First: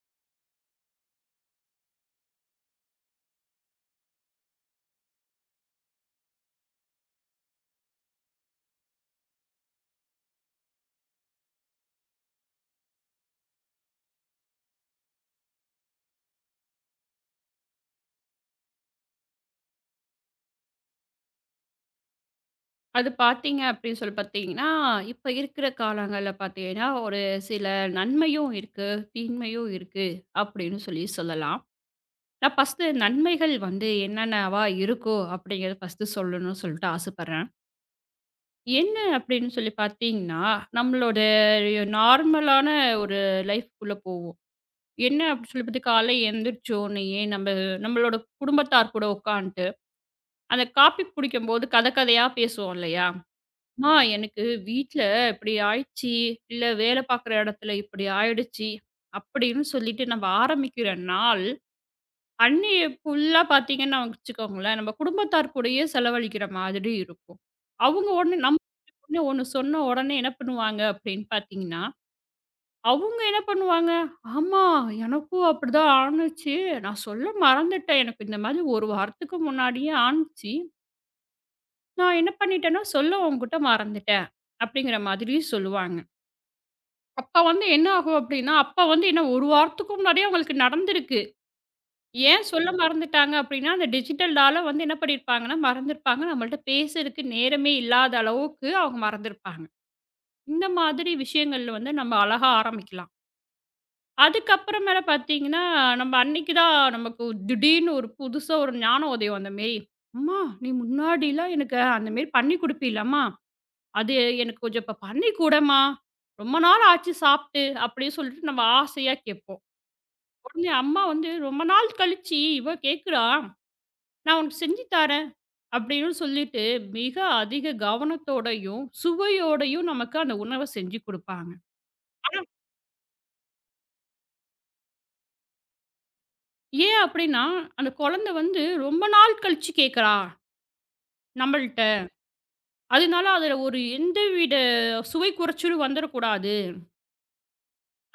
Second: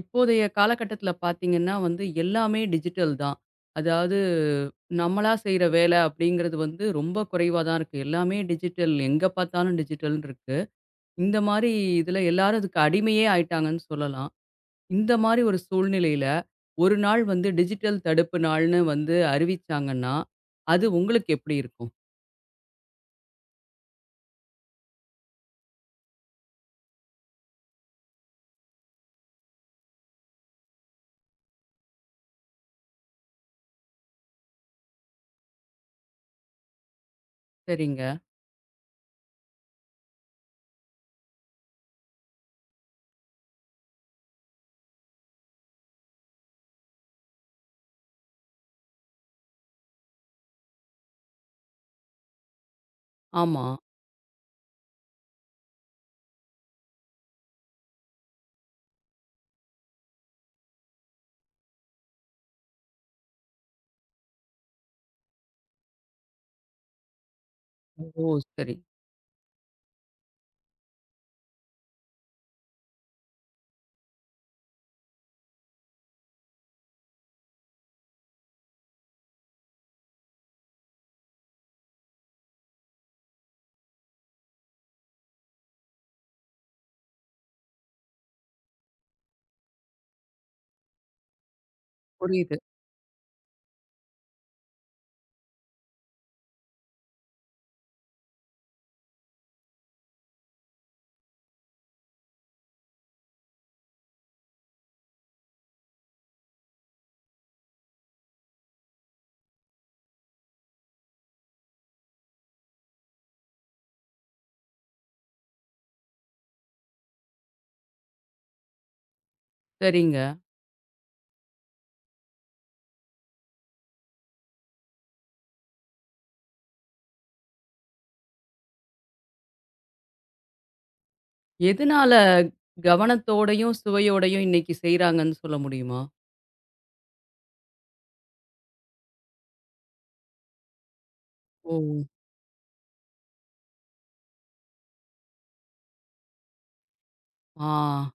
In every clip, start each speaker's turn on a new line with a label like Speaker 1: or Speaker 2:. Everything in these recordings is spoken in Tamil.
Speaker 1: இப்போதைய காலகட்டத்துல பார்த்தீங்கன்னா வந்து எல்லாமே டிஜிட்டல் தான். அதாவது நம்மளா செய்ற வேலை அப்படிங்கிறது வந்து ரொம்ப குறைவா தான் இருக்கு. எல்லாமே டிஜிட்டல் எங்க பார்த்தாலும் டிஜிட்டல்ன்னு இருக்கு. இந்த மாரி இதுல எல்லாரும் அதுக்கு அடிமையே ஆயிட்டாங்கன்னு சொல்லலாம். இந்த மாரி ஒரு சூழ்நிலையில ஒரு நாள் வந்து டிஜிட்டல் தடுப்பு நாள்னு வந்து அறிவிச்சாங்கன்னா, அது உங்களுக்கு எப்படி இருக்கும்?
Speaker 2: அது பார்த்தீங்க அப்படின்னு சொல்லி பார்த்தீங்கன்னா, இப்ப இருக்கிற காலங்கள்ல பார்த்தீங்கன்னா, ஒரு சில நன்மையும் இருக்கு, தீமையும் இருக்கு அப்படின்னு சொல்லி சொல்லலாம். நான் ஃபர்ஸ்ட்டு நன்மைகள் வந்து என்னென்னவா இருக்கும் அப்படிங்கிறத ஃபர்ஸ்ட்டு சொல்லணும்னு சொல்லிட்டு ஆசைப்படுறேன்.
Speaker 1: சரிங்க.
Speaker 2: என்ன அப்படின்னு சொல்லி பார்த்தீங்கன்னா, நம்மளோட நார்மலான ஒரு லைஃப்குள்ள போவோம். என்ன அப்படின்னு சொல்லி பார்த்து காலை எழுந்திரிச்ச உடனேயே நம்ம நம்மளோட குடும்பத்தார் கூட உட்காந்துட்டு, அந்த காஃபி குடிக்கும்போது கதை கதையா பேசுவோம் இல்லையா?
Speaker 1: ஆமா.
Speaker 2: "அம்மா, எனக்கு வீட்ல இப்படி ஆயிடுச்சு. இல்ல வேலை பார்க்குற இடத்துல இப்படி ஆயிடுச்சு." அப்படின்னு சொல்லிட்டு நம்ம ஆரம்பிக்கிற நாள், அன்னைய ஃபுல்லா பார்த்தீங்கன்னா வச்சுக்கோங்களேன், நம்ம குடும்பத்தார் கூடயே செலவழிக்கிற மாதிரி இருக்கும். அவங்க
Speaker 1: ஓ!
Speaker 2: ஒண்ணு நம்ம
Speaker 1: சரி.
Speaker 2: ஒண்ணு ஒண்ணு சொன்ன உடனே என்ன பண்ணுவாங்க அப்படின்னு பார்த்தீங்கன்னா, அவங்க என்ன பண்ணுவாங்க, "ஆமா, எனக்கும் அப்படிதான் ஆனுச்சு. நான் சொல்ல மறந்துட்டேன். எனக்கு இந்த மாதிரி ஒரு வாரத்துக்கு முன்னாடியே ஆனுச்சு. நான் என்ன பண்ணிட்டேன்னா, சொல்ல உன்கிட்ட மறந்துட்டேன்." அப்படிங்கிற மாதிரி சொல்லுவாங்க. அப்ப வந்து என்ன ஆகும் அப்டின்னா, அப்ப வந்து என்ன 1 வாரத்துக்கு முன்னாடியே அவங்களுக்கு நடந்திருக்கு. ஏன்
Speaker 1: புரியுது.
Speaker 2: சொல்ல மறந்துட்டாங்க அப்டின்னா, அந்த டிஜிட்டல்னால வந்து என்ன பண்ணியிருப்பாங்கன்னா, மறந்திருப்பாங்க. நம்மள்ட்ட பேசுறதுக்கு நேரமே இல்லாத அளவுக்கு அவங்க மறந்திருப்பாங்க. இந்த மாதிரி விஷயங்கள்ல வந்து நம்ம அழகா ஆரம்பிக்கலாம். அதுக்கப்புறமேல பார்த்தீங்கன்னா, நம்ம அன்னைக்கு தான் நமக்கு திடீர்னு ஒரு புதுசா ஒரு ஞான உதயம் அந்த மாரி. "அம்மா நீ முன்னாடிலாம் எனக்கு அந்த மாரி பண்ணி குடுப்பீலம்மா, அது எனக்கு கொஞ்சம் இப்ப பண்ணி குடம்மா. ரொம்ப நாள் ஆச்சு சாப்ட்டு" அப்டின்னு சொல்லிட்டு நம்ம ஆசையா கேட்போம்.
Speaker 1: சரிங்க.
Speaker 2: உடனே அம்மா வந்து ரொம்ப நாள் கழிச்சு இவ கேட்குறா, "நான் உனக்கு செஞ்சு தரேன்" அப்படின்னு சொல்லிட்டு மிக அதிக கவனத்தோடயும், சுவையோடயும் நமக்கு அந்த உணவ செஞ்சு குடுப்பாங்க.
Speaker 1: எதனால
Speaker 2: ஆனா
Speaker 1: கவனத்தோடையும், சுவையோடையும் இன்னைக்கு செய்றாங்கன்னு சொல்ல முடியுமா?
Speaker 2: ஏன் அப்படின்னா, அந்த குழந்தை வந்து ரொம்ப நாள் கழிச்சு கேட்குறா
Speaker 1: ஓ!
Speaker 2: நம்மள்ட்ட. அதனால அதுல ஒரு எந்தவித சுவை குறைச்சலும் வந்துடக்கூடாது
Speaker 1: ஆ.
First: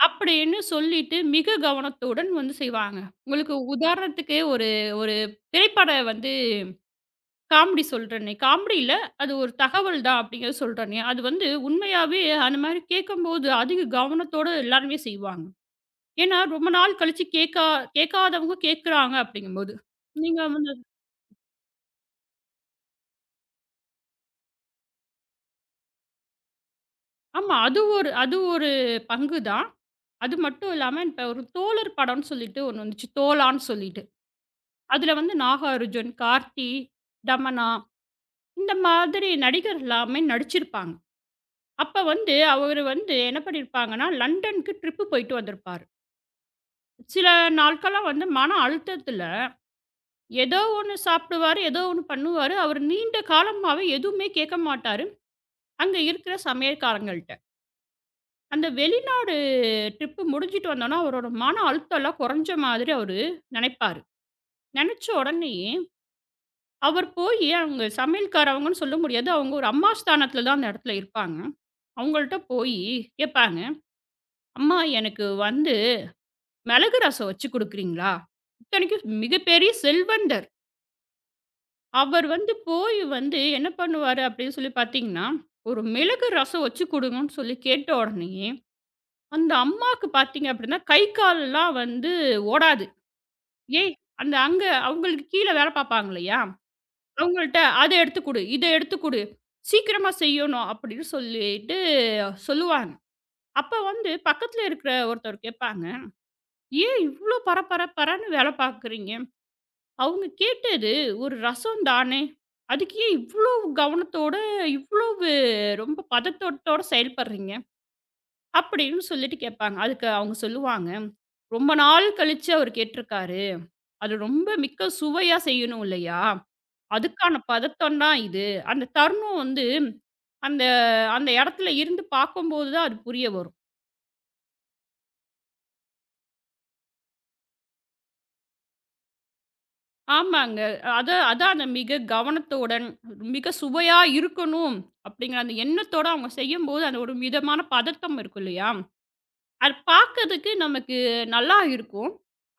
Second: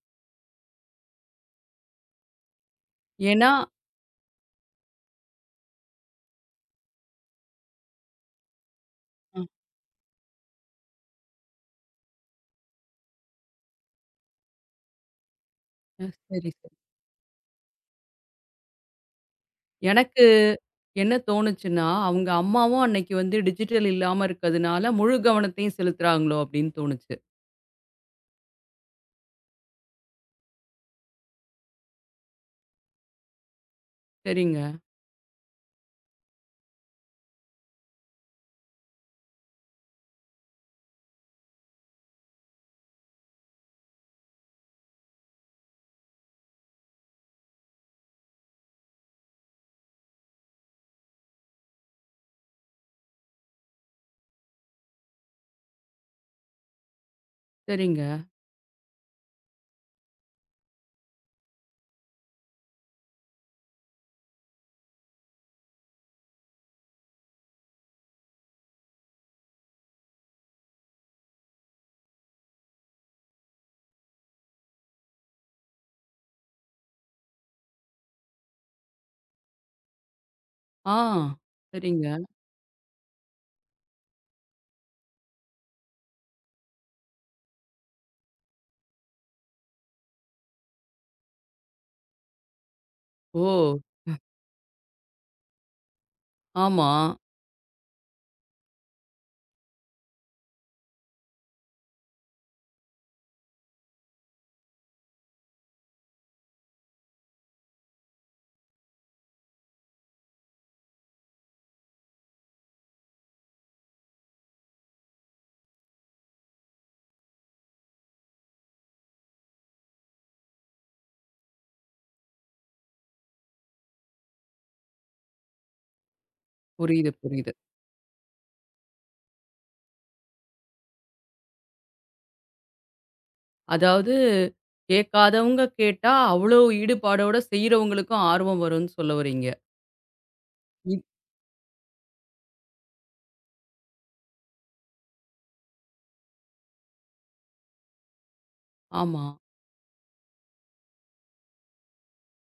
Speaker 2: அப்படின்னு சொல்லிட்டு மிக கவனத்துடன் வந்து செய்வாங்க.
Speaker 1: ஏன்னா
Speaker 2: உங்களுக்கு உதாரணத்துக்கு ஒரு ஒரு திரைப்பட வந்து காமெடி சொல்றேனே! காமெடி இல்ல. அது
Speaker 1: அ
Speaker 2: ஒரு தகவல் தான் அப்டிங்கிறத சொல்றேனே. அது வந்து உண்மையாவே அந்த மாரி கேட்கும்போது அதிக கவனத்தோட எல்லாருமே செய்வாங்க.
Speaker 1: அ
Speaker 2: ஏன்னா,
Speaker 1: சரி,
Speaker 2: ரொம்ப
Speaker 1: சரி.
Speaker 2: நாள் கழிச்சு கேட்காதவங்க கேட்குறாங்க அப்டிங்கும்போது.
Speaker 1: எனக்கு
Speaker 2: நீங்க வந்து
Speaker 1: என்ன தோணுச்சுன்னா, அவங்க அம்மாவும் அன்னைக்கு வந்து டிஜிட்டல் இல்லாம இருக்கதுனால, முழு கவனத்தையும் செலுத்துறாங்களோ அப்படின்னு தோணுச்சு.
Speaker 2: ஆமா. அது ஒரு பங்கு தான். அது மட்டும் இல்லாம இப்ப ஒரு தோழர் படம்னு சொல்லிட்டு ஒண்ணு வந்துச்சு. தோழான்னு சொல்லிட்டு.
Speaker 1: சரிங்க,
Speaker 2: அதுல வந்து நாகார்ஜுன், கார்த்தி, தமன்னா இந்த மாதிரி நடிகர் எல்லாமே நடிச்சிருப்பாங்க. அப்ப வந்து அவரு வந்து என்ன பண்ணியிருப்பாங்கன்னா, லண்டனுக்கு ட்ரிப் போயிட்டு வந்திருப்பாரு. சில நாட்களா வந்து மன அழுத்தத்துல, ஏதோ ஒண்ணு சாப்பிடுவாரு, ஏதோ ஒண்ணு பண்ணுவாரு. அவரு நீண்ட காலமாவே எதுவுமே கேட்க மாட்டாரு. அங்க இருக்கிற சமையல்காரங்கள்ட்ட.
Speaker 1: சரிங்க.
Speaker 2: அந்த வெளிநாடு ட்ரிப் முடிஞ்சுட்டு வந்தோனே, அவரோட மன அழுத்தம்லாம் குறைஞ்ச மாதிரி அவரு நெனைப்பாரு. நெனச்ச உடனேயே, அவர் போயி அங்க சமையல்காரவங்கன்னு சொல்ல முடியாது. அவங்க ஒரு அம்மா ஸ்தானத்துல தான் அந்த இடத்துல இருப்பாங்க. அவங்கள்ட்ட போயி கேட்பாங்க, "அம்மா எனக்கு வந்து மிளகு ரசம் வச்சு குடுக்குறீங்களா?" இத்தனைக்கும் மிகப்பெரிய செல்வந்தர்.
Speaker 1: ஆ, சரிங்க.
Speaker 2: அவர் வந்து போய் வந்து என்ன பண்ணுவாரு அப்படின்னு சொல்லி பார்த்தீங்கன்னா, ஒரு மிளகு ரசம் வச்சு குடுங்கன்னு சொல்லி கேட்ட உடனேயே, அந்த அம்மாக்கு பார்த்தீங்க அப்படின்னா, கை கால்லாம் வந்து ஓடாது.
Speaker 1: ஓ!
Speaker 2: ஏய் அந்த அங்க அவங்களுக்கு கீழ வேலை பார்ப்பாங்க இல்லையா?
Speaker 1: ஆமா.
Speaker 2: அவங்கள்ட்ட "அத எடுத்து குடு, இத எடுத்து குடு, சீக்கிரமா செய்யணும்" அப்படின்னு சொல்லிட்டு சொல்லுவாங்க. அப்ப வந்து பக்கத்துல இருக்கிற ஒருத்தர் கேட்பாங்க, "ஏன் இவ்ளோ பர பர பரன்னு வேலை பார்க்குறீங்க? அவங்க கேட்டது ஒரு ரசம் தானே! அதுக்கு ஏன் இவ்ளோ கவனத்தோட, இவ்வளவு ரொம்ப பதட்டத்தோட செயல்படுறீங்க? அப்படின்னு சொல்லிட்டு கேட்பாங்க. அதுக்கு அவங்க சொல்லுவாங்க, "ரொம்ப நாள் கழிச்சு அவரு கேட்டிருக்காரு. அது ரொம்ப மிக்க சுவையா செய்யணும் இல்லையா?
Speaker 1: புரியுது,
Speaker 2: அதுக்கான
Speaker 1: புரியுது.
Speaker 2: பதட்டம் தான் இது. அந்த தருணம் வந்து அந்த அந்த இடத்துல இருந்து பார்க்கும்போது தான் அது புரிய வரும்."
Speaker 1: அதாவது கேட்காதவங்க கேட்டா, அவ்வளோ ஈடுபாடோட செய்றவங்களுக்கும் ஆர்வம் வரும்னு சொல்ல வர்றீங்க.
Speaker 2: ஆமாங்க.
Speaker 1: இ
Speaker 2: அத அதான் அந்த மிக கவனத்துடன், மிக சுவையா இருக்கணும் அப்படிங்கிற அந்த எண்ணத்தோட அவங்க செய்யும்போது, அந்த ஒரு விதமான பதட்டம் இருக்கும் இல்லையா?
Speaker 1: ஆமா.
Speaker 2: அது பார்க்கறதுக்கு நமக்கு நல்லா இருக்கும்.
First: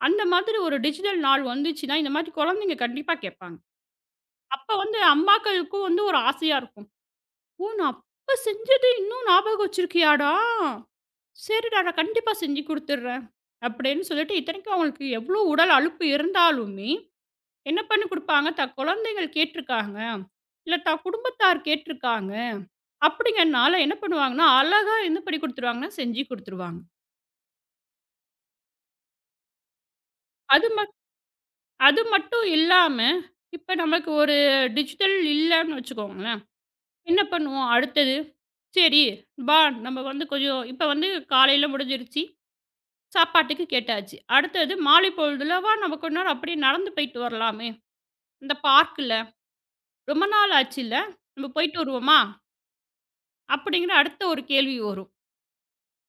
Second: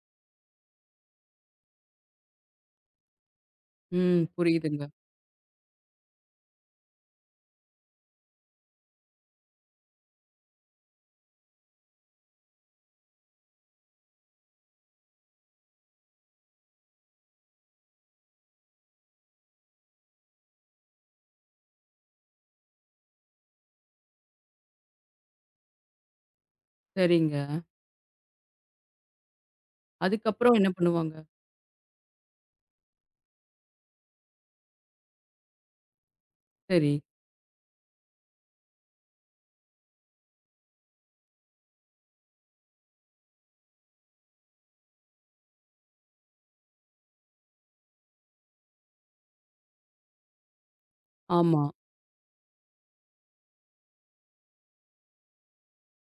Speaker 2: அந்த மாதிரி ஒரு டிஜிட்டல் நாள் வந்துச்சுன்னா, இந்த மாதிரி குழந்தைங்க கண்டிப்பா கேட்பாங்க.
Speaker 1: ம்.
Speaker 2: அப்ப
Speaker 1: புரியுதுங்க.
Speaker 2: வந்து அம்மாக்களுக்கும் வந்து ஒரு ஆசையா இருக்கும். "ஓ! நான் அப்ப செஞ்சது இன்னும் ஞாபகம் வச்சிருக்கியாடா? சரிடா, நான் கண்டிப்பா செஞ்சு குடுத்துடுறேன்." அப்படின்னு சொல்லிட்டு, இத்தனைக்கும் அவங்களுக்கு எவ்வளோ உடல் அலுப்பு இருந்தாலுமே என்ன பண்ணி குடுப்பாங்க, தான் குழந்தைகள் கேட்டுருக்காங்க. இல்ல தான் குடும்பத்தார் கேட்டுருக்காங்க. அப்படிங்கனால என்ன பண்ணுவாங்கன்னா, அழகா என்ன பண்ணி குடுத்துருவாங்கன்னா, செஞ்சு குடுத்துருவாங்க.
Speaker 1: சரிங்க. அதுக்கப்புறம்
Speaker 2: அது
Speaker 1: என்ன
Speaker 2: மட்
Speaker 1: பண்ணுவாங்க?
Speaker 2: அது மட்டும் இல்லாம, இப்ப நமக்கு ஒரு டிஜிட்டல் இல்லன்னு வச்சுக்கோங்களேன்.
Speaker 1: சரி.
Speaker 2: என்ன பண்ணுவோம் அடுத்தது, சரி வா நம்ம வந்து கொஞ்சம் இப்ப வந்து காலையில முடிஞ்சிருச்சு. சாப்பாட்டுக்கு கேட்டாச்சு. அடுத்தது மாலை பொழுதுல வா நம்ம கொஞ்ச நேரம் அப்படியே நடந்து போயிட்டு வரலாமே. இந்த பார்க்குல ரொம்ப நாள் ஆச்சுல்ல, நம்ம
Speaker 1: ஆமா.
Speaker 2: போயிட்டு வருவோமா? அப்படிங்கிற அடுத்த ஒரு கேள்வி வரும்.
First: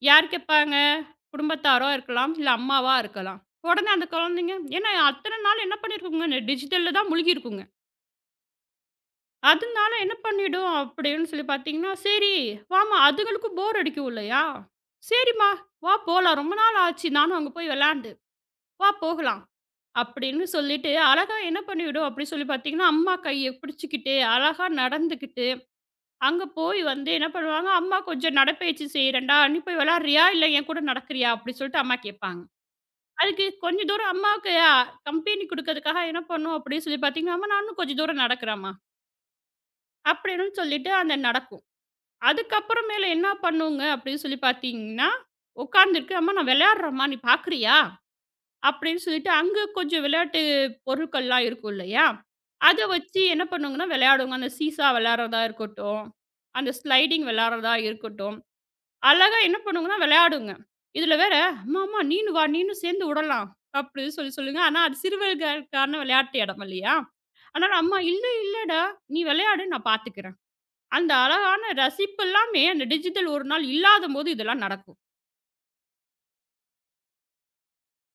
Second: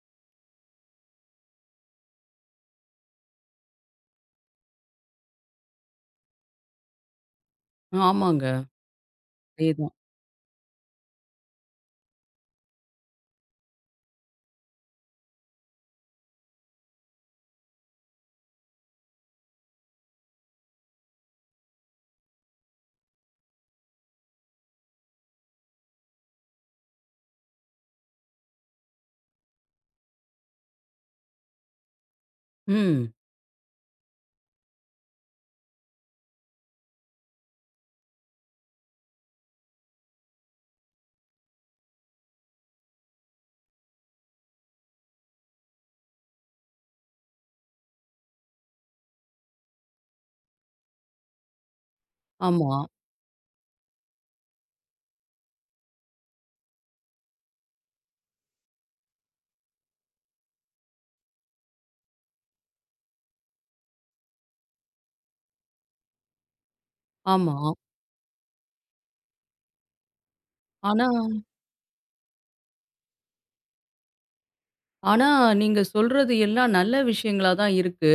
Speaker 2: யார் கேட்பாங்க? குடும்பத்தாரோ இருக்கலாம், இல்ல அம்மாவா இருக்கலாம். உடனே அந்த குழந்தைங்க ஏன்னா அத்தனை நாள் என்ன பண்ணியிருக்குங்க, இந்த டிஜிட்டல்ல தான் முழுகியிருக்குங்க.
Speaker 1: ஆமாங்க.
Speaker 2: அதனால
Speaker 1: அதேதான்.
Speaker 2: என்ன பண்ணிடும் அப்படின்னு சொல்லி பார்த்தீங்கன்னா, சரி வாம்மா அதுங்களுக்கும் போர் அடிக்கும் இல்லையா? சரிம்மா வா போலாம். ரொம்ப நாள் ஆச்சு நானும் அங்க போய் விளையாண்டு. வா போகலாம். அப்படின்னு சொல்லிட்டு அழகா என்ன பண்ணிவிடும் அப்படின்னு சொல்லி பார்த்தீங்கன்னா, அம்மா கைய பிடிச்சுக்கிட்டு, அழகா நடந்துக்கிட்டு, அங்க போய் வந்து என்ன பண்ணுவாங்க, "அம்மா கொஞ்சம் நடைப்பயிற்சி செய்றேன்டா, நீ போய் விளையாடுறியா? இல்ல என் கூட நடக்கிறியா?" அப்படின்னு சொல்லிட்டு அம்மா கேட்பாங்க.
Speaker 1: ம்.
Speaker 2: அதுக்கு கொஞ்ச தூரம் அம்மாவுக்கு கம்பெனி குடுக்கறதுக்காக என்ன பண்ணும் அப்படின்னு சொல்லி பார்த்தீங்கன்னா, "அம்மா நானும் கொஞ்சம் தூரம் நடக்கிறேன்ம்மா" அப்படின்னு சொல்லிட்டு அந்த நடக்கும். அதுக்கப்புறமேலு என்ன பண்ணுங்க அப்படின்னு சொல்லி பார்த்தீங்கன்னா, உட்காந்துருக்கு, "அம்மா நான் விளையாடுறேன்ம்மா நீ பார்க்குறியா?" அப்படின்னு சொல்லிட்டு அங்க கொஞ்சம் விளையாட்டு பொருட்கள்லாம் இருக்கும் இல்லையா?
Speaker 1: ஆமா,
Speaker 2: அத வச்சு என்ன பண்ணுங்கன்னா விளையாடுங்க. அந்த சீசா விளையாடுறதா இருக்கட்டும், அந்த ஸ்லைடிங் விளையாடுறதா இருக்கட்டும். அழகா என்ன பண்ணுங்கன்னா விளையாடுங்க. இதுல வேற, "அம்மா, அம்மா நீயும் வா, நீனும் சேர்ந்து உடலாம்." அப்படின்னு சொல்லி சொல்லுங்க. ஆனா அது சிறுவர்களுக்கான விளையாட்டு இடம் இல்லையா?
Speaker 1: ஆமா.
Speaker 2: அதனால அம்மா, "இல்ல இல்லடா, நீ விளையாடு, நான் பார்த்துக்கிறேன்."
Speaker 1: ஆனா
Speaker 2: அந்த அழகான ரசிப்பு எல்லாமே அந்த டிஜிட்டல் ஒரு நாள் இல்லாதபோது இதெல்லாம் நடக்கும்.
Speaker 1: ஆனா நீங்க சொல்றது எல்லாம் நல்ல விஷயங்களா தான் இருக்கு.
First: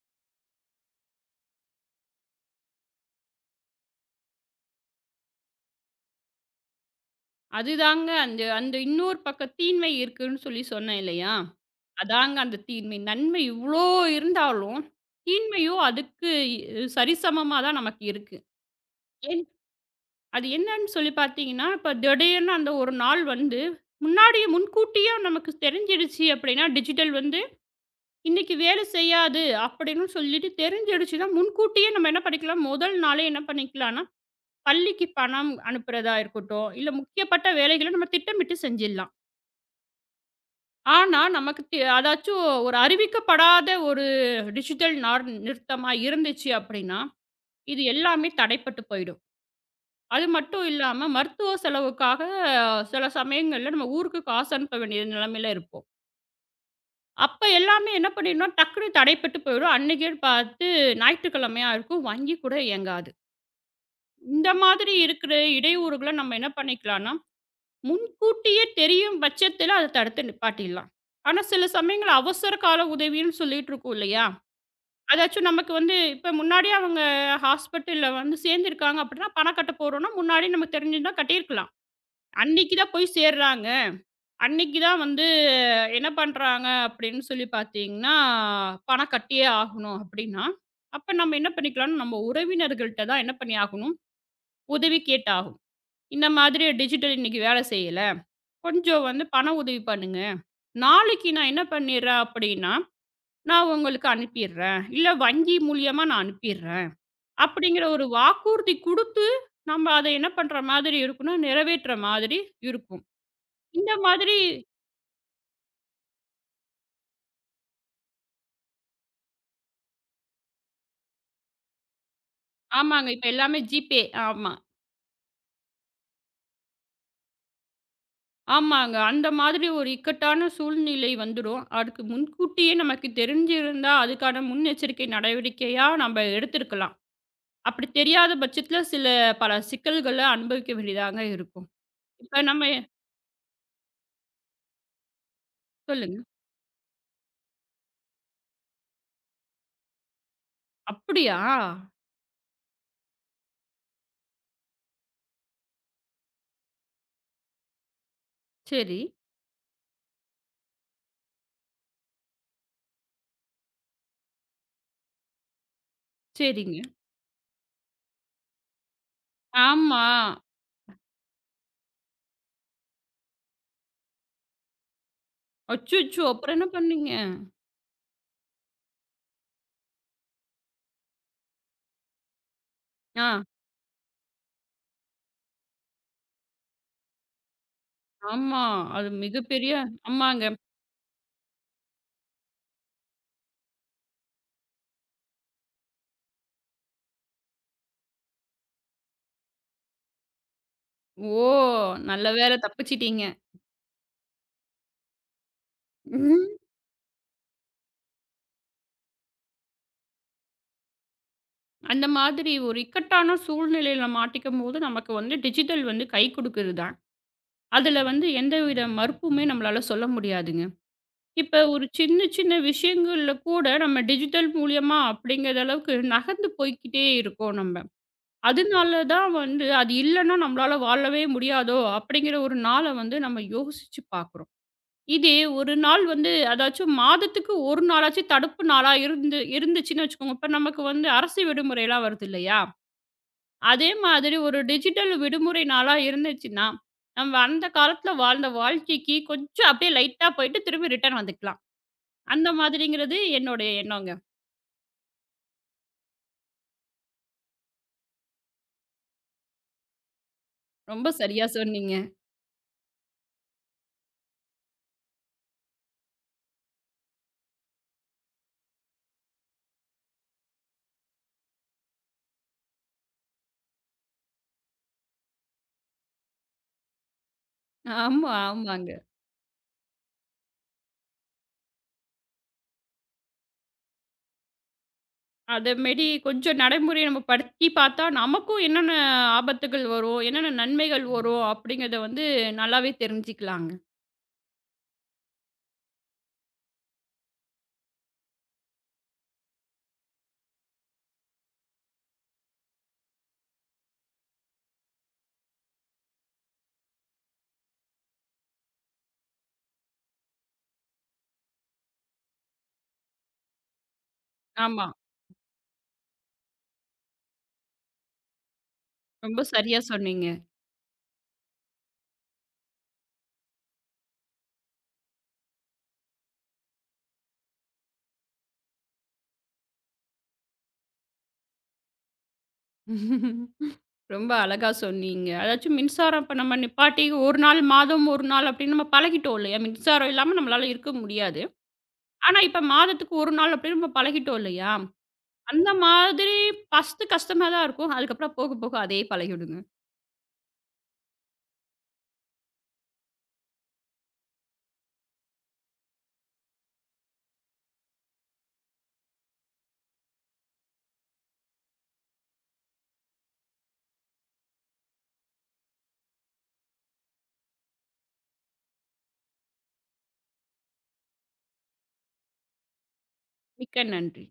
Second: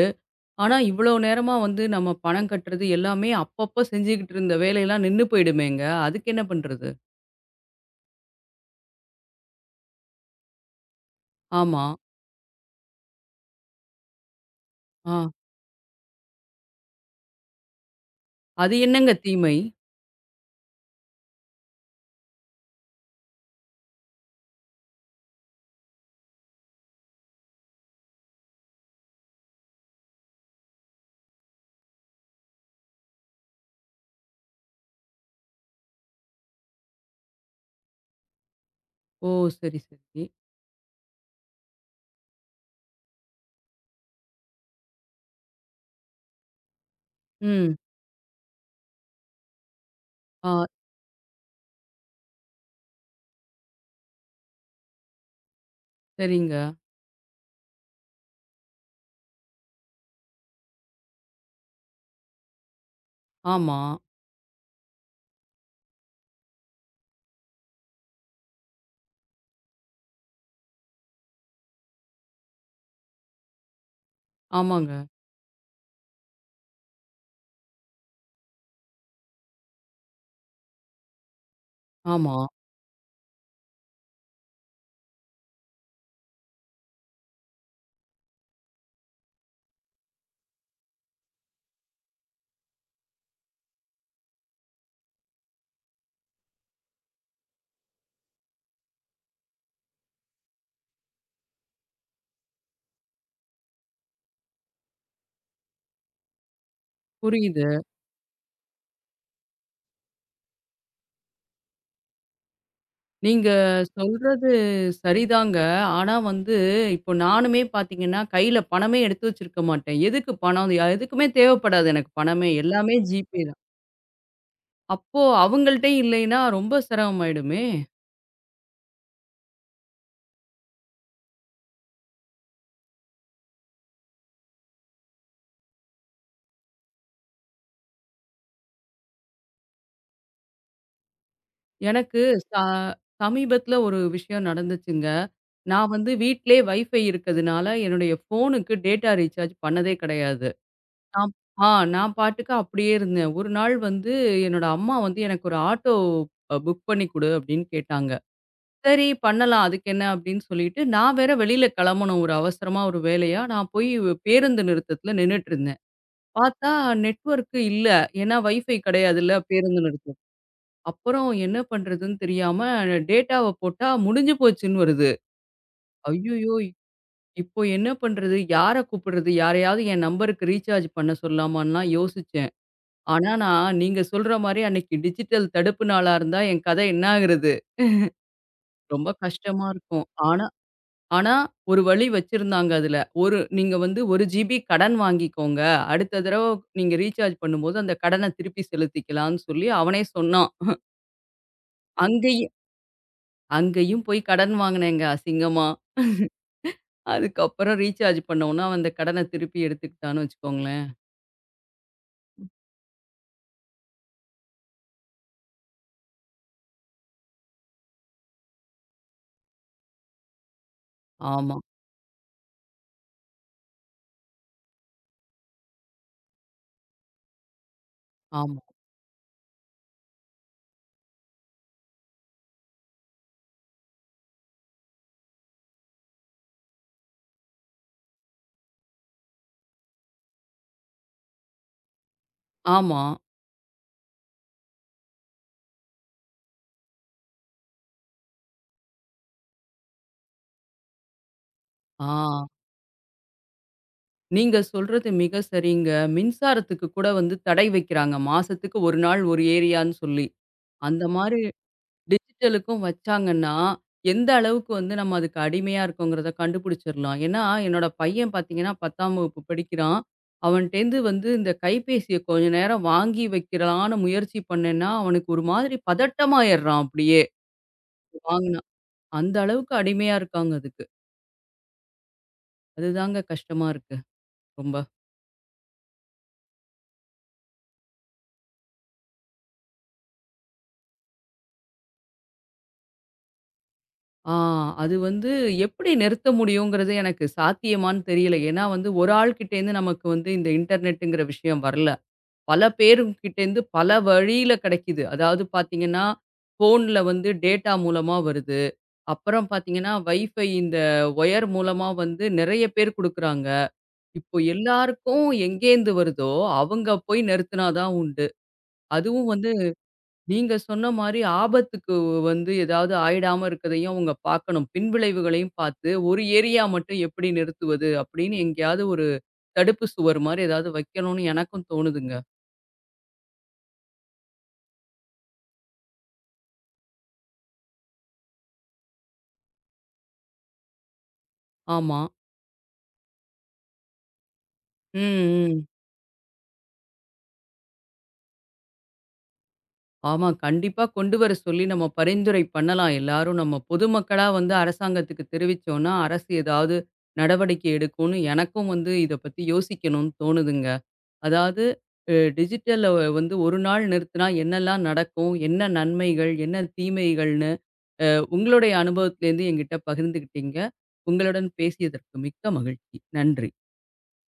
Speaker 1: ஆனா இவ்வளோ நேரமா வந்து நம்ம பணம் கட்டுறது எல்லாமே அப்பப்ப செஞ்சுகிட்டு இருந்த வேலையெல்லாம் நின்னு போயிடுமேங்க. அதுக்கு என்ன பண்றது?
Speaker 2: அதுதாங்க அந்த அந்த இன்னொரு பக்கம் தீன்மை இருக்குன்னு சொல்லி சொன்னேன் இல்லையா?
Speaker 1: ஆமா.
Speaker 2: அதாங்க அந்த தீன்மை. நன்மை இவ்ளோ இருந்தாலும்,
Speaker 1: ஆ.
Speaker 2: தீன்மையும் அதுக்கு சரிசமமா தான் நமக்கு இருக்கு.
Speaker 1: அது என்னங்க
Speaker 2: ஏன்
Speaker 1: தீமை?
Speaker 2: அது என்னன்னு சொல்லி பார்த்தீங்கன்னா, இப்ப திடீர்னு அந்த ஒரு நாள் வந்து, முன்னாடியே முன்கூட்டியே நமக்கு தெரிஞ்சிடுச்சு அப்படின்னா, டிஜிட்டல் வந்து இன்னைக்கு வேலை செய்யாது அப்படின்னு சொல்லிட்டு தெரிஞ்சிடுச்சுன்னா, முன்கூட்டியே நம்ம என்ன பண்ணிக்கலாம், முதல் நாளே என்ன பண்ணிக்கலாம்னா, பள்ளிக்கு பணம் அனுப்புறதா இருக்கட்டும், இல்ல முக்கியப்பட்ட வேலைகள நம்ம திட்டமிட்டு செஞ்சிடலாம்.
Speaker 1: ஓ! சரி, சரி.
Speaker 2: ஆனா, நமக்கு தெ அதாச்சும் ஒரு அறிவிக்கப்படாத ஒரு டிஜிட்டல் நிறுத்தமா இருந்துச்சு அப்படின்னா,
Speaker 1: ம்.
Speaker 2: இது எல்லாமே தடைப்பட்டு போயிடும். அது மட்டும்
Speaker 1: ஆ
Speaker 2: இல்லாம, மருத்துவ செலவுக்காக சில சமயங்கள்ல நம்ம ஊருக்கு காசு அனுப்ப வேண்டிய நிலைமையில இருப்போம்.
Speaker 1: சரிங்க.
Speaker 2: அப்ப எல்லாமே என்ன பண்ணிடும்னா, டக்குனு தடைப்பட்டு போயிடும். அன்னைக்கே பார்த்து ஞாயிற்றுக்கிழமையா இருக்கும். வாங்கி கூட இயங்காது.
Speaker 1: ஆமா.
Speaker 2: இந்த மாதிரி இருக்கிற இடையூறுகள நம்ம என்ன பண்ணிக்கலாம்னா, முன்கூட்டியே தெரியும் பட்சத்தில அத தடுத்து நிப்பாட்டிடலாம். ஆனா, சில சமயங்கள்ல அவசர கால உதவின்னு சொல்லிட்டு இருக்கோம் இல்லையா?
Speaker 1: ஆமாங்க.
Speaker 2: அதாச்சும் நமக்கு வந்து இப்ப முன்னாடியே அவங்க ஹாஸ்பிட்டல்ல வந்து சேர்ந்திருக்காங்க அப்படின்னா, பணம் கட்ட போறோம்னா, முன்னாடியே நமக்கு தெரிஞ்சிருந்தா கட்டியிருக்கலாம்.
Speaker 1: ஆமா.
Speaker 2: அன்னைக்கு தான் போய் சேர்றாங்க. அன்னைக்கு தான் வந்து என்ன பண்றாங்க அப்படின்னு சொல்லி பார்த்தீங்கன்னா, பணம் கட்டியே ஆகணும் அப்படின்னா, அப்ப நம்ம என்ன பண்ணிக்கலாம்னா, நம்ம உறவினர்கள்ட்ட தான் என்ன பண்ணி ஆகணும், உதவி கேட்டாகும். இந்த மாதிரி டிஜிட்டல் இன்னைக்கு வேலை செய்யல. கொஞ்சம் வந்து பண உதவி பண்ணுங்க. நாளைக்கு நான் என்ன பண்ணிடுறேன் அப்படின்னா, நான் உங்களுக்கு அனுப்பிடுறேன். இல்ல வங்கி மூலியமா நான் அனுப்பிடுறேன்.
Speaker 1: புரியுது.
Speaker 2: அப்படிங்கிற ஒரு வாக்குறுதி குடுத்து, நம்ம அத என்ன பண்ற மாதிரி இருக்கும்னா, நிறைவேற்ற மாதிரி இருக்கும்.
Speaker 1: நீங்க
Speaker 2: இந்த மாதிரி
Speaker 1: சொல்றது சரிதாங்க. ஆனா வந்து, இப்போ நானுமே பார்த்தீங்கன்னா, கையில பணமே எடுத்து வச்சிருக்க மாட்டேன். எதுக்கு பணம்? யா- எதுக்குமே தேவைப்படாது எனக்கு பணமே. எல்லாமே
Speaker 2: ஆமாங்க. இப்ப
Speaker 1: ஜிபே தான்.
Speaker 2: எல்லாமே ஜிபே. ஆமா.
Speaker 1: அப்போ அவங்கள்ட்டயும் இல்லைன்னா ரொம்ப சிரமமாயிடுமே!
Speaker 2: ஆமாங்க. அந்த மாதிரி ஒரு இக்கட்டான சூழ்நிலை வந்துரும். அதுக்கு முன்கூட்டியே நமக்கு தெரிஞ்சிருந்தா, அதுக்கான முன்னெச்சரிக்கை நடவடிக்கையா நம்ம எடுத்திருக்கலாம். அப்படி தெரியாத பட்சத்தில சில பல சிக்கல்கள அனுபவிக்க வேண்டியதாங்க இருக்கும்.
Speaker 1: எனக்கு
Speaker 2: இப்ப
Speaker 1: ச
Speaker 2: நம்ம
Speaker 1: சமீபத்தில ஒரு விஷயம் நடந்துச்சுங்க. நான் வந்து
Speaker 2: சொல்லுங்க.
Speaker 1: வீட்டிலேயே வைஃபை இருக்கிறதுனால, என்னுடைய ஃபோனுக்கு டேட்டா ரீசார்ஜ் பண்ணதே கிடையாது. நான்
Speaker 2: அப்படியா?
Speaker 1: ஆ நான் பாட்டுக்கு அப்படியே இருந்தேன். ஒரு நாள் வந்து என்னோட அம்மா வந்து எனக்கு ஒரு ஆட்டோ புக் பண்ணி குடு அப்படின்னு கேட்டாங்க.
Speaker 2: சரி,
Speaker 1: சரி பண்ணலாம். அதுக்கு என்ன அப்படின்னு சொல்லிட்டு, நான் வேற வெளியில கிளம்பணும் ஒரு அவசரமா ஒரு வேலையா. நான் போய் பேருந்து நிறுத்தத்துல நின்னுட்டுருந்தேன். பார்த்தா
Speaker 2: சரிங்க.
Speaker 1: நெட்வொர்க் இல்ல. ஏன்னா வைஃபை கிடையாதுல்ல பேருந்து
Speaker 2: ஆமா.
Speaker 1: நிறுத்தம். அப்புறம் என்ன பண்றதுன்னு தெரியாம டேட்டாவ போட்டா முடிஞ்சு போச்சுன்னு வருது.
Speaker 2: அச்சச்சோ!
Speaker 1: ஐய்யயோ!
Speaker 2: அப்புறம் என்ன பண்ணீங்க?
Speaker 1: இப்போ என்ன பண்றது? யார கூப்பிடுறது? யாரையாவது என் நம்பருக்கு ரீசார்ஜ் பண்ண சொல்லாமான்லாம் யோசிச்சேன்.
Speaker 2: ஆ,
Speaker 1: ஆனா நான் நீங்க சொல்ற மாரி அன்னைக்கு டிஜிட்டல் தடுப்பு நாளா இருந்தா என் கதை என்னாகிறது?
Speaker 2: ஆமா.
Speaker 1: ரொம்ப
Speaker 2: அது
Speaker 1: கஷ்டமா
Speaker 2: மிகப்பெரிய
Speaker 1: இருக்கும்.
Speaker 2: ஆமாங்க.
Speaker 1: ஆனா ஆனா, ஒரு வழி வச்சிருந்தாங்க அதுல. ஒரு நீங்க வந்து 1 ஜிபி கடன் வாங்கிக்கோங்க. அடுத்த தடவ நீங்க ரீசார்ஜ் பண்ணும்போது அந்த கடன திருப்பி செலுத்திக்கலான்னு சொல்லி அவனே சொன்னான்.
Speaker 2: ஓ! நல்ல
Speaker 1: அங்கேயும்
Speaker 2: வேள தப்பிச்சிட்டீங்க.
Speaker 1: அங்கேயும் போய் கடன் வாங்குனேங்க அசிங்கமா. அதுக்கப்புறம் ரீசார்ஜ் பண்ணோம்னா, அவன் அந்த கடன திருப்பி எடுத்துக்கிட்டான்னு வச்சுக்கோங்களேன்.
Speaker 2: அந்த மாதிரி ஒரு இக்கட்டான சூழ்நிலையில மாட்டிக்கும்போது, நமக்கு வந்து டிஜிட்டல் வந்து கை குடுக்குது தான். அதுல வந்து எந்தவித மறுப்புமே நம்மளால சொல்ல முடியாதுங்க.
Speaker 1: ஆமா,
Speaker 2: இப்ப ஒரு சின்ன சின்ன விஷயங்கள்ல கூட நம்ம டிஜிட்டல் மூலியமா அப்படிங்கிற அளவுக்கு நகர்ந்து போய்க்கிட்டே இருக்கோம் நம்ம.
Speaker 1: ஆமா,
Speaker 2: அதனால தான் வந்து அது இல்லன்னா நம்மளால வாழவே முடியாதோ! அப்படிங்கிற ஒரு நாள வந்து நம்ம யோசிச்சு பார்க்குறோம். இதே ஒரு நாள் வந்து அதாச்சும் மாதத்துக்கு ஒரு நாளாச்சும் தடுப்பு நாளா இருந்து இருந்துச்சுன்னு வச்சுக்கோங்க. இப்ப நமக்கு வந்து அரசு விடுமுறைலாம் வருது இல்லையா?
Speaker 1: ஆமா.
Speaker 2: அதே மாதிரி ஒரு டிஜிட்டல் விடுமுறை நாளா இருந்துச்சுன்னா, நம்ம அந்த காலத்துல வாழ்ந்த வாழ்க்கைக்கு கொஞ்சம் அப்படியே லைட்டா போயிட்டு திரும்பி ரிட்டர்ன் வந்துக்கலாம்.
Speaker 1: ஆ.
Speaker 2: அந்த மாதிரிங்கிறது என்னுடைய எண்ணங்க.
Speaker 1: நீங்க சொல்றது மிக சரிங்க. மின்சாரத்துக்கு கூட வந்து தடை வைக்கிறாங்க. மாசத்துக்கு 1 நாள், 1 ஏரியான்னு சொல்லி. அந்த
Speaker 2: ரொம்ப
Speaker 1: மாரி
Speaker 2: சரியா சொன்னீங்க.
Speaker 1: டிஜிட்டலுக்கும் வச்சாங்கன்னா, எந்த அளவுக்கு வந்து நம்ம அதுக்கு அடிமையா இருக்கோங்கிறத கண்டுபிடிச்சிடலாம். ஏன்னா, என்னோட பையன் பார்த்தீங்கன்னா, 10ஆம் வகுப்பு படிக்கிறான். அவன்ட்டேருந்து வந்து இந்த கைபேசிய கொஞ்ச நேரம் வாங்கி வைக்கலான்னு முயற்சி பண்ணேன்னா, அவனுக்கு ஒரு மாதிரி பதட்டமாயிடுறான் அப்படியே
Speaker 2: ஆமா,
Speaker 1: வாங்குனா.
Speaker 2: ஆமாங்க.
Speaker 1: அந்த அளவுக்கு அடிமையா இருக்காங்க அதுக்கு. அதுதாங்க கஷ்டமா இருக்கு ரொம்ப.
Speaker 2: அதமேரி கொஞ்சம் நடைமுறைய நம்ம படுத்தி பார்த்தா, நமக்கும் என்னென்ன ஆபத்துகள் வரும், என்னென்ன நன்மைகள் வரும் அப்படிங்கிறத வந்து நல்லாவே தெரிஞ்சுக்கலாங்க.
Speaker 1: ஆ அது வந்து எப்படி நிறுத்த முடியுங்கிறது எனக்கு சாத்தியமான்னு தெரியல. ஏன்னா வந்து ஒரு ஆள்கிட்டேருந்து நமக்கு வந்து இந்த இன்டர்நெட்டுங்கிற விஷயம் வரல. பல பேருக்கிட்டேருந்து பல வழியில கிடைக்குது. அதாவது பார்த்தீங்கன்னா, ஃபோன்ல வந்து டேட்டா மூலமா வருது. அப்புறம் பார்த்தீங்கன்னா, வைஃபை இந்த ஒயர் மூலமா வந்து நெறைய பேர் குடுக்குறாங்க. இப்போ
Speaker 2: ஆமா,
Speaker 1: எல்லாருக்கும் எங்கேருந்து வருதோ, அவங்க போய் நிறுத்துனா தான் உண்டு. அதுவும்
Speaker 2: ரொம்ப
Speaker 1: வந்து
Speaker 2: சரியா சொன்னீங்க.
Speaker 1: நீங்க சொன்ன மாரி ஆபத்துக்கு வந்து ஏதாவது ஆயிடாம இருக்கதையும் அவங்க பார்க்கணும். பின்விளைவுகளையும் பார்த்து, ஒரு ஏரியா மட்டும் எப்படி நிறுத்துவது அப்படின்னு எங்கேயாவது ஒரு தடுப்பு சுவர் மாரி ஏதாவது வைக்கணும்னு எனக்கும் தோணுதுங்க.
Speaker 2: ரொம்ப அழகா சொன்னீங்க. அதாச்சும் மின்சாரம் இப்ப நம்ம நிப்பாட்டி 1 நாள், மாதம் 1 நாள் அப்படின்னு நம்ம பழகிட்டோம் இல்லையா? மின்சாரம் இல்லாம நம்மளால இருக்க முடியாது.
Speaker 1: ஆமா.
Speaker 2: ஆனா, இப்ப மாதத்துக்கு 1 நாள் அப்படின்னு நம்ம பழகிட்டோம் இல்லையா?
Speaker 1: ம். ம்.
Speaker 2: அந்த மாதிரி ஃபர்ஸ்ட்டு கஷ்டமா தான் இருக்கும். அதுக்கப்புறம் போக, போக அதே பழகிடுங்க.
Speaker 1: ஆமா. கண்டிப்பா கொண்டு வர சொல்லி நம்ம பரிந்துரை பண்ணலாம். எல்லாரும் நம்ம பொதுமக்களா வந்து அரசாங்கத்துக்கு தெரிவிச்சோம்னா, அரசு ஏதாவது நடவடிக்கை எடுக்கும்னு எனக்கும் வந்து இத பத்தி யோசிக்கணும்னு தோணுதுங்க. அதாவது டிஜிட்டல வந்து ஒரு நாள் நிறுத்தினா என்னெல்லாம் நடக்கும்? என்ன நன்மைகள்? என்ன தீமைகள்னு உங்களுடைய அனுபவத்திலேருந்து என்கிட்ட பகிர்ந்துக்கிட்டீங்க. உங்களுடன் பேசியதற்கு மிக்க மகிழ்ச்சி. நன்றி.
Speaker 2: மிக்க நன்றி.